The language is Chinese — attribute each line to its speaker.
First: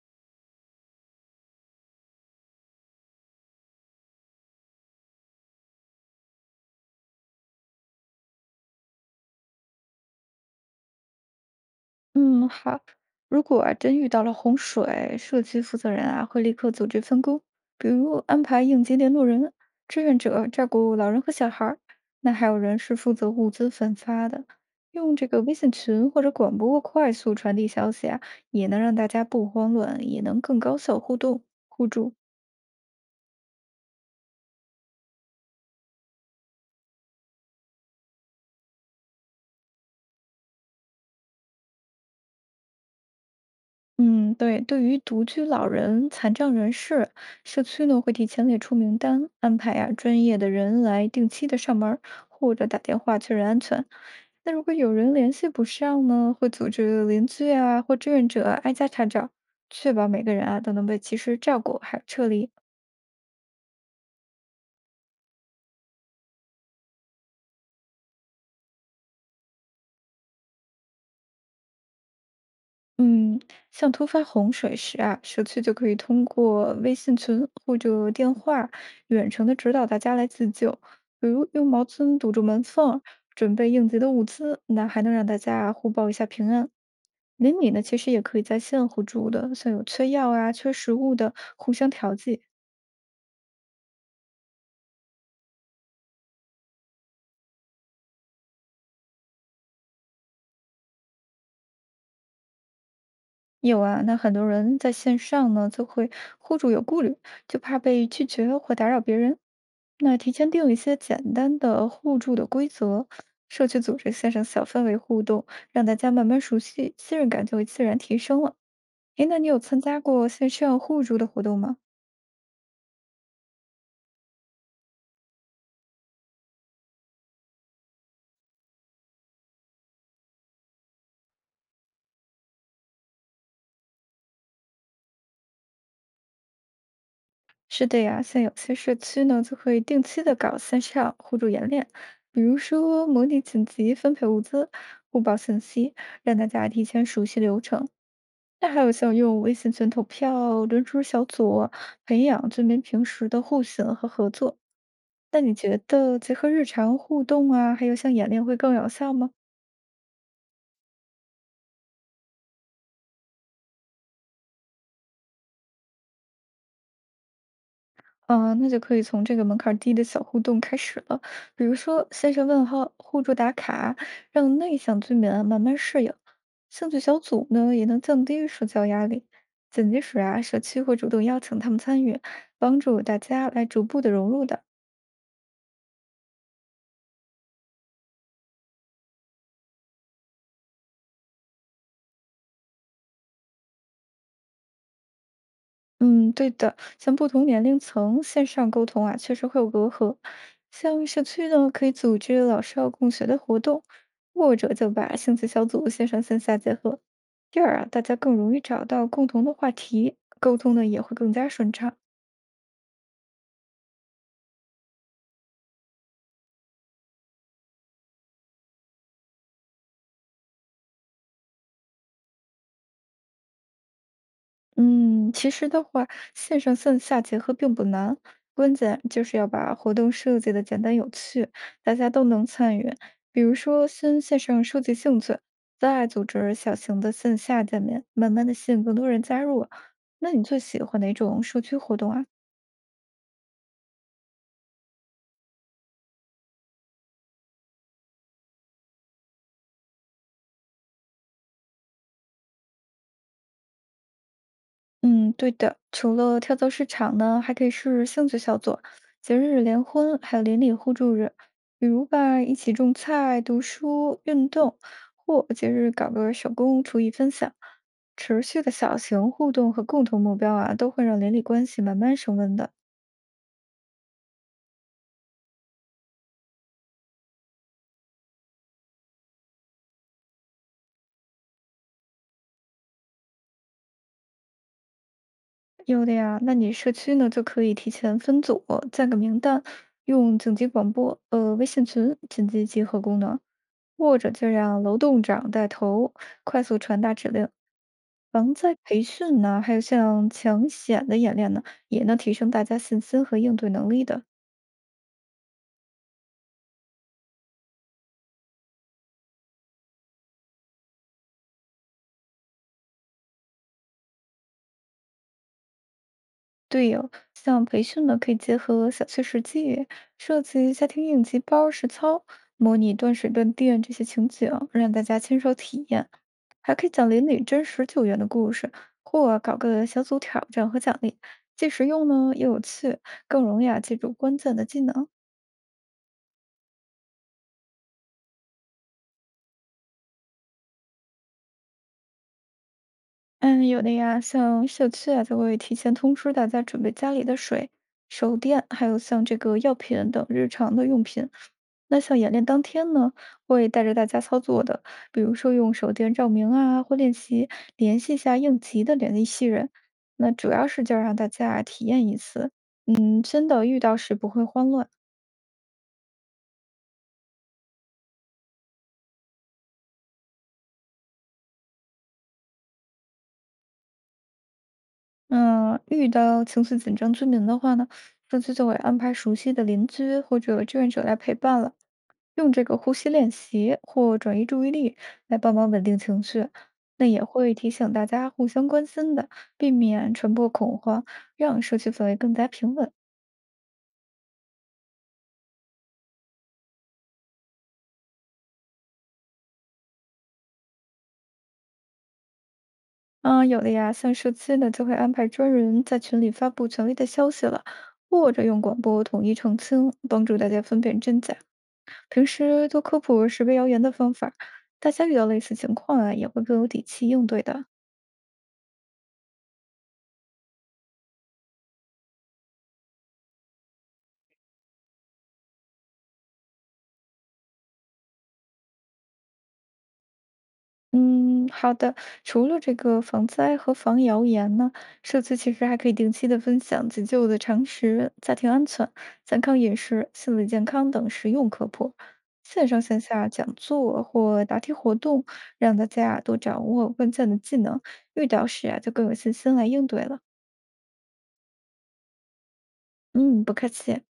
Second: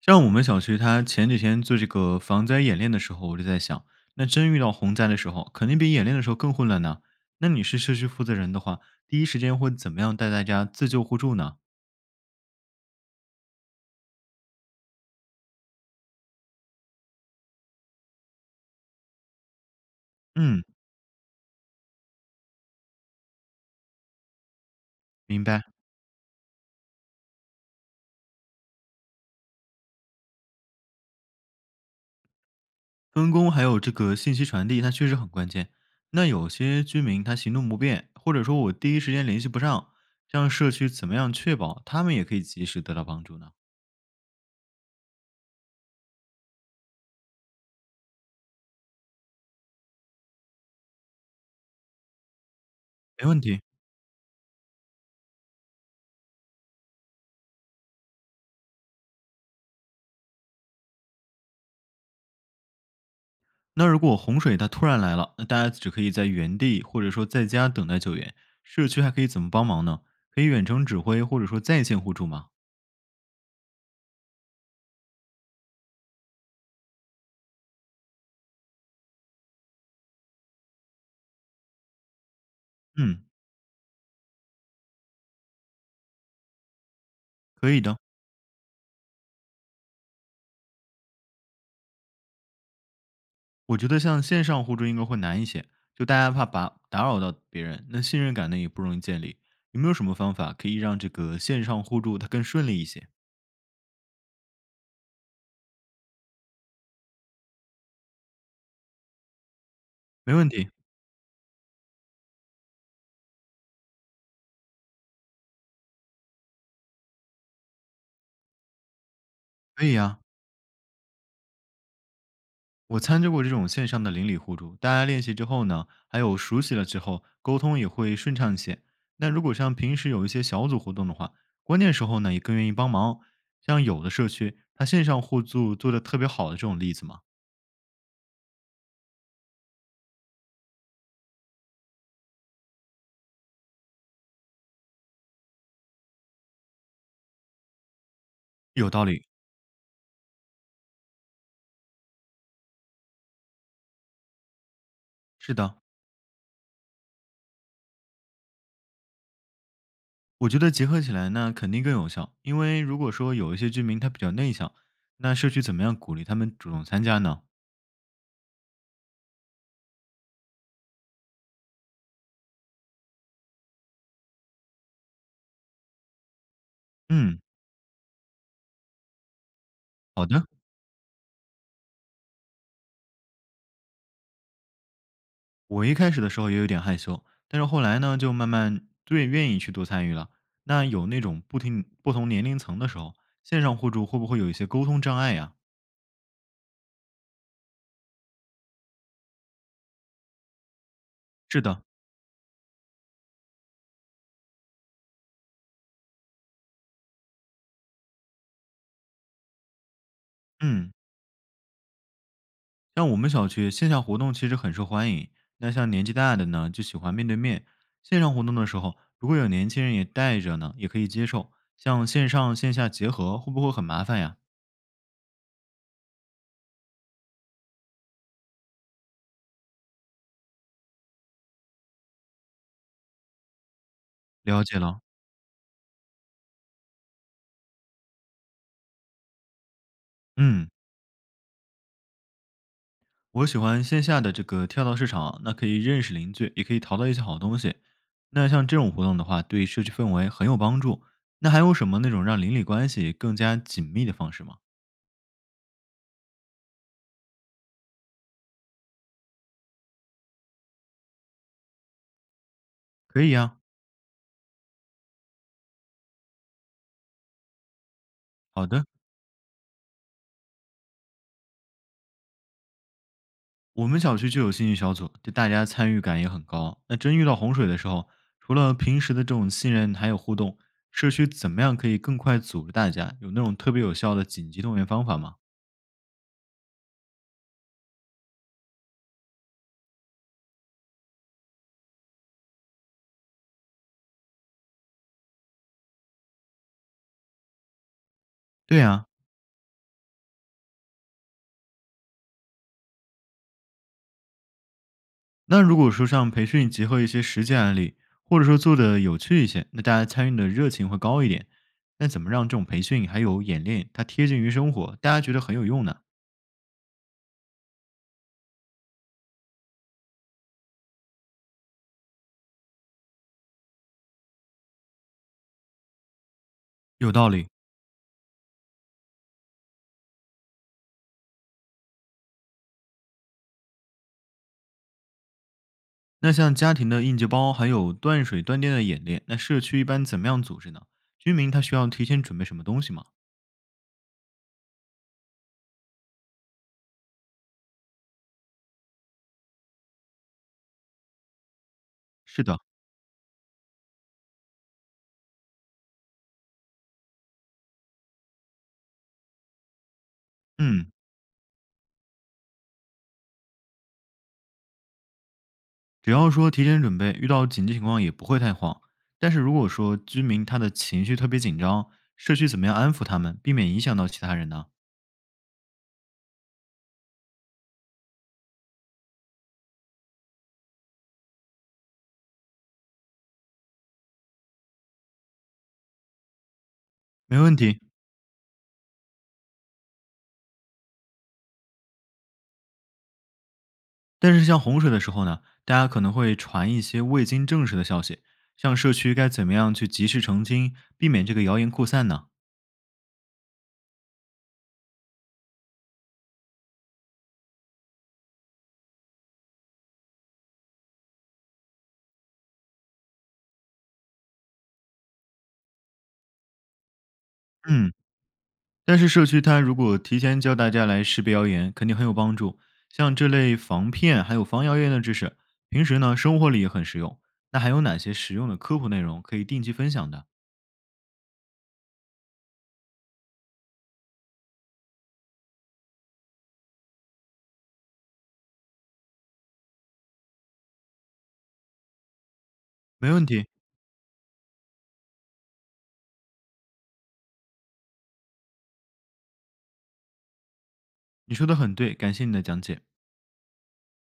Speaker 1: 像我们小区，它前几天做这个防灾演练的时候，我就在想，那真遇到洪灾的时候，肯定比演练的时候更混乱呢。那你是社区负责人的话，第一时间会怎么样带大家自救互助呢？
Speaker 2: 嗯，好。如果啊真遇到了洪水，社区负责人啊会立刻组织分工，比如安排应急联络人、志愿者
Speaker 1: 嗯，
Speaker 2: 照顾老人和小孩儿，那还有人是负责物资分发的，用这个
Speaker 1: 明
Speaker 2: 微
Speaker 1: 白。
Speaker 2: 信群或者广播快速传递消息啊，也能让大家不慌乱，也能更高效互助。
Speaker 1: 分工还有这个信息传递，它确实很关键。那有些居民他行动不便，或者说我第一时间联系不上，这样社区怎么样确保他们也可以及时得到帮助呢？
Speaker 2: 嗯，对，对于独居老人、残障人士，社区呢会提前列出名单，安排啊专业的人来定期的上门儿，或者打电话
Speaker 1: 没
Speaker 2: 确
Speaker 1: 问
Speaker 2: 认
Speaker 1: 题。
Speaker 2: 安全。那如果有人联系不上呢，会组织邻居啊或志愿者挨家查找，确保每个人啊都能被及时照顾还有撤离。
Speaker 1: 那如果洪水它突然来了，那大家只可以在原地或者说在家等待救援，社区还可以怎么帮忙呢？可以远程指挥或者说在线互助吗？
Speaker 2: 嗯，像突发洪水时啊，社区就可以通过微信群或者电话远程的指导大家来自救，比如用毛巾堵住门缝，
Speaker 1: 嗯，
Speaker 2: 准备应急的物资，那还能让大家互报一下平安。邻里
Speaker 1: 可以
Speaker 2: 呢，
Speaker 1: 的。
Speaker 2: 其实也可以在线互助的，像有缺药啊、缺食物的，互相调剂，
Speaker 1: 我觉得像线上互助应该会难一些，就大家怕把打扰到别人，那信任感呢也不容易建立。有没有什么方法可以让这个线上互助它更顺利一些？
Speaker 2: 有啊，那很多人在线上呢，就会互助有顾虑，就怕被拒绝或打扰别人。那提
Speaker 1: 没问
Speaker 2: 前
Speaker 1: 题，
Speaker 2: 定一些简单的互助的规则，社区组织线上小氛围互动，让大家慢慢熟悉，信任感就会自然提升了。诶，那你有参
Speaker 1: 可以
Speaker 2: 加
Speaker 1: 呀、
Speaker 2: 过线上互助的活动吗？
Speaker 1: 我参加过这种线上的邻里互助，大家练习之后呢，还有熟悉了之后，沟通也会顺畅一些。那如果像平时有一些小组活动的话，关键时候呢也更愿意帮忙。像有的社区，它线上互助做的特别好的这种例子嘛，
Speaker 2: 是的呀，像有些社区呢，就会定期的搞线上互助演练，比如说模拟紧急分配物资、互报信息，让大家提前熟悉流程。那还
Speaker 1: 有
Speaker 2: 有
Speaker 1: 道
Speaker 2: 像
Speaker 1: 理。
Speaker 2: 用微信群投票、轮值小组培养居民平时的互信和合作。那
Speaker 1: 是
Speaker 2: 你
Speaker 1: 的，
Speaker 2: 觉得结合日常互动啊，还有像演练会更有效吗？
Speaker 1: 我觉得结合起来呢肯定更有效，因为如果说有一些居民他比较内向，那社区怎么样鼓励他们主动参加呢？
Speaker 2: 嗯、那就可以从这个门槛儿低的小互动开始了，比如说先上问候、互助打卡，让内向居民啊慢慢适应。兴趣小
Speaker 1: 嗯，
Speaker 2: 组呢，也能降低社交压力。紧急时
Speaker 1: 好
Speaker 2: 啊，
Speaker 1: 的。
Speaker 2: 社区会主动邀请他们参与，帮助大家来逐步的融入的。
Speaker 1: 我一开始的时候也有点害羞，但是后来呢，就慢慢最愿意去多参与了。那有那种不停不同年龄层的时候，线上互助会不会有一些沟通障碍呀？
Speaker 2: 嗯，对的，像不同年龄层线上沟通啊，确实会有隔阂。像社区
Speaker 1: 是
Speaker 2: 呢，
Speaker 1: 的，
Speaker 2: 可以组织老少共学的活动，或者就把兴趣小组线上线下结合，这样啊，大家更容易找到共同的话题，沟通呢
Speaker 1: 嗯，
Speaker 2: 也会更加顺畅。
Speaker 1: 像我们小区线下活动其实很受欢迎，那像年纪大的呢，就喜欢面对面。线上活动的时候，如果有年轻人也带着呢，也可以接受。像线上线下结合，会不会很麻烦呀？
Speaker 2: 嗯，其实的话，线上线下结合并不难，关键就是要把活动设计的简单有趣，大家都能参与。比如说，先线上
Speaker 1: 了解
Speaker 2: 收集
Speaker 1: 了，
Speaker 2: 兴趣，再组织小型的线下见面，慢慢的吸引更多人加入啊。那你最
Speaker 1: 嗯。
Speaker 2: 喜欢哪种社区活动啊？
Speaker 1: 我喜欢线下的这个跳蚤市场，那可以认识邻居，也可以淘到一些好东西。那像这种活动的话，对社区氛围很有帮助。那还有什么那种让邻里关系更加紧密的方式吗？
Speaker 2: 嗯，对的。除了跳蚤市场呢，还可以是兴趣小组、节日联欢，还有邻里互助日。比如吧，一起种
Speaker 1: 可以
Speaker 2: 菜、
Speaker 1: 呀、
Speaker 2: 读书、运动，或节日搞个手工厨艺分享。持续
Speaker 1: 好
Speaker 2: 的
Speaker 1: 的，
Speaker 2: 小型互动和共同目标啊，都会让邻里关系慢慢升温的。
Speaker 1: 我们小区就有兴趣小组，对大家参与感也很高。那真遇到洪水的时候，除了平时的这种信任，还有互动，社区怎么样可以更快组织大家？有那种特别有效的紧急动员方法吗？
Speaker 2: 有的呀，那你社区呢就可以提前分组，建个名单，用紧急广播、微信群紧急集合功能，或者就让楼栋长带头快速传达指令。防灾
Speaker 1: 对
Speaker 2: 培
Speaker 1: 呀、
Speaker 2: 训呢，还有像抢险的演练呢，也能提升大家信心和应对能力的。
Speaker 1: 那如果说像培训结合一些实际案例，或者说做的有趣一些，那大家参与的热情会高一点。那怎么让这种培训还有演练它贴近于生活，大家觉得很有用呢？
Speaker 2: 对哦，像培训呢，可以结合小区实际，设计家庭应急包实操，模拟断水断电这些情景，让大家亲手体验。还可以讲
Speaker 1: 有
Speaker 2: 邻
Speaker 1: 道
Speaker 2: 里
Speaker 1: 理。
Speaker 2: 真实救援的故事，或搞个小组挑战和奖励，既实用呢又有趣，更容易啊记住关键的技能。
Speaker 1: 那像家庭的应急包，还有断水断电的演练，那社区一般怎么样组织呢？居民他需要提前准备什么东西吗？
Speaker 2: 嗯，有的呀，像社区啊，就会提前通知大家准备家里的水、手电，还有像这个药品等日常的用品。那像演
Speaker 1: 是
Speaker 2: 练
Speaker 1: 的，
Speaker 2: 当天呢，会带着大家操作的，比如说用手电照明啊，或练习联系一下应急的联系人。那主要是
Speaker 1: 嗯，
Speaker 2: 就让大家体验一次，嗯，真的遇到时不会慌乱。
Speaker 1: 只要说提前准备，遇到紧急情况也不会太慌。但是如果说居民他的情绪特别紧张，社区怎么样安抚他们，避免影响到其他人呢？
Speaker 2: 嗯，遇到情绪紧张、居民的话呢，社区就会安排熟悉的邻居或者志愿者来陪伴了，用这个呼吸练习或转移注意力来帮忙稳定情绪。那也
Speaker 1: 没
Speaker 2: 会
Speaker 1: 问
Speaker 2: 提
Speaker 1: 题，
Speaker 2: 醒大家互相关心的，避免传播恐慌，让社区氛围更加平稳。
Speaker 1: 但是像洪水的时候呢，大家可能会传一些未经证实的消息，像社区该怎么样去及时澄清，避免这个谣言扩散呢？
Speaker 2: 嗯，有的呀，像社区呢就会安排专人在群里发布权威的消息了，或者用广播统一澄清，帮助大家分辨真假。平时多科普识别谣言的方法大家遇到类似情况啊，也会更有底气应对的。
Speaker 1: 嗯，但是社区它如果提前教大家来识别谣言，肯定很有帮助。像这类防骗还有防谣言的知识，平时呢生活里也很实用。那还有哪些实用的科普内容可以定期分享的？
Speaker 2: 嗯，好的。除了这个防灾和防谣言呢，社区其实还可以定期的分享急救的常识、家庭安全、健康饮食、心理健康等实用科普。线上线
Speaker 1: 没问
Speaker 2: 下
Speaker 1: 题，
Speaker 2: 讲座或答题活动，让大家啊多掌握关键的技能，遇到时啊就更有信心来应对了。
Speaker 1: 你说的很对，感谢你的讲解。
Speaker 2: 嗯，不客气。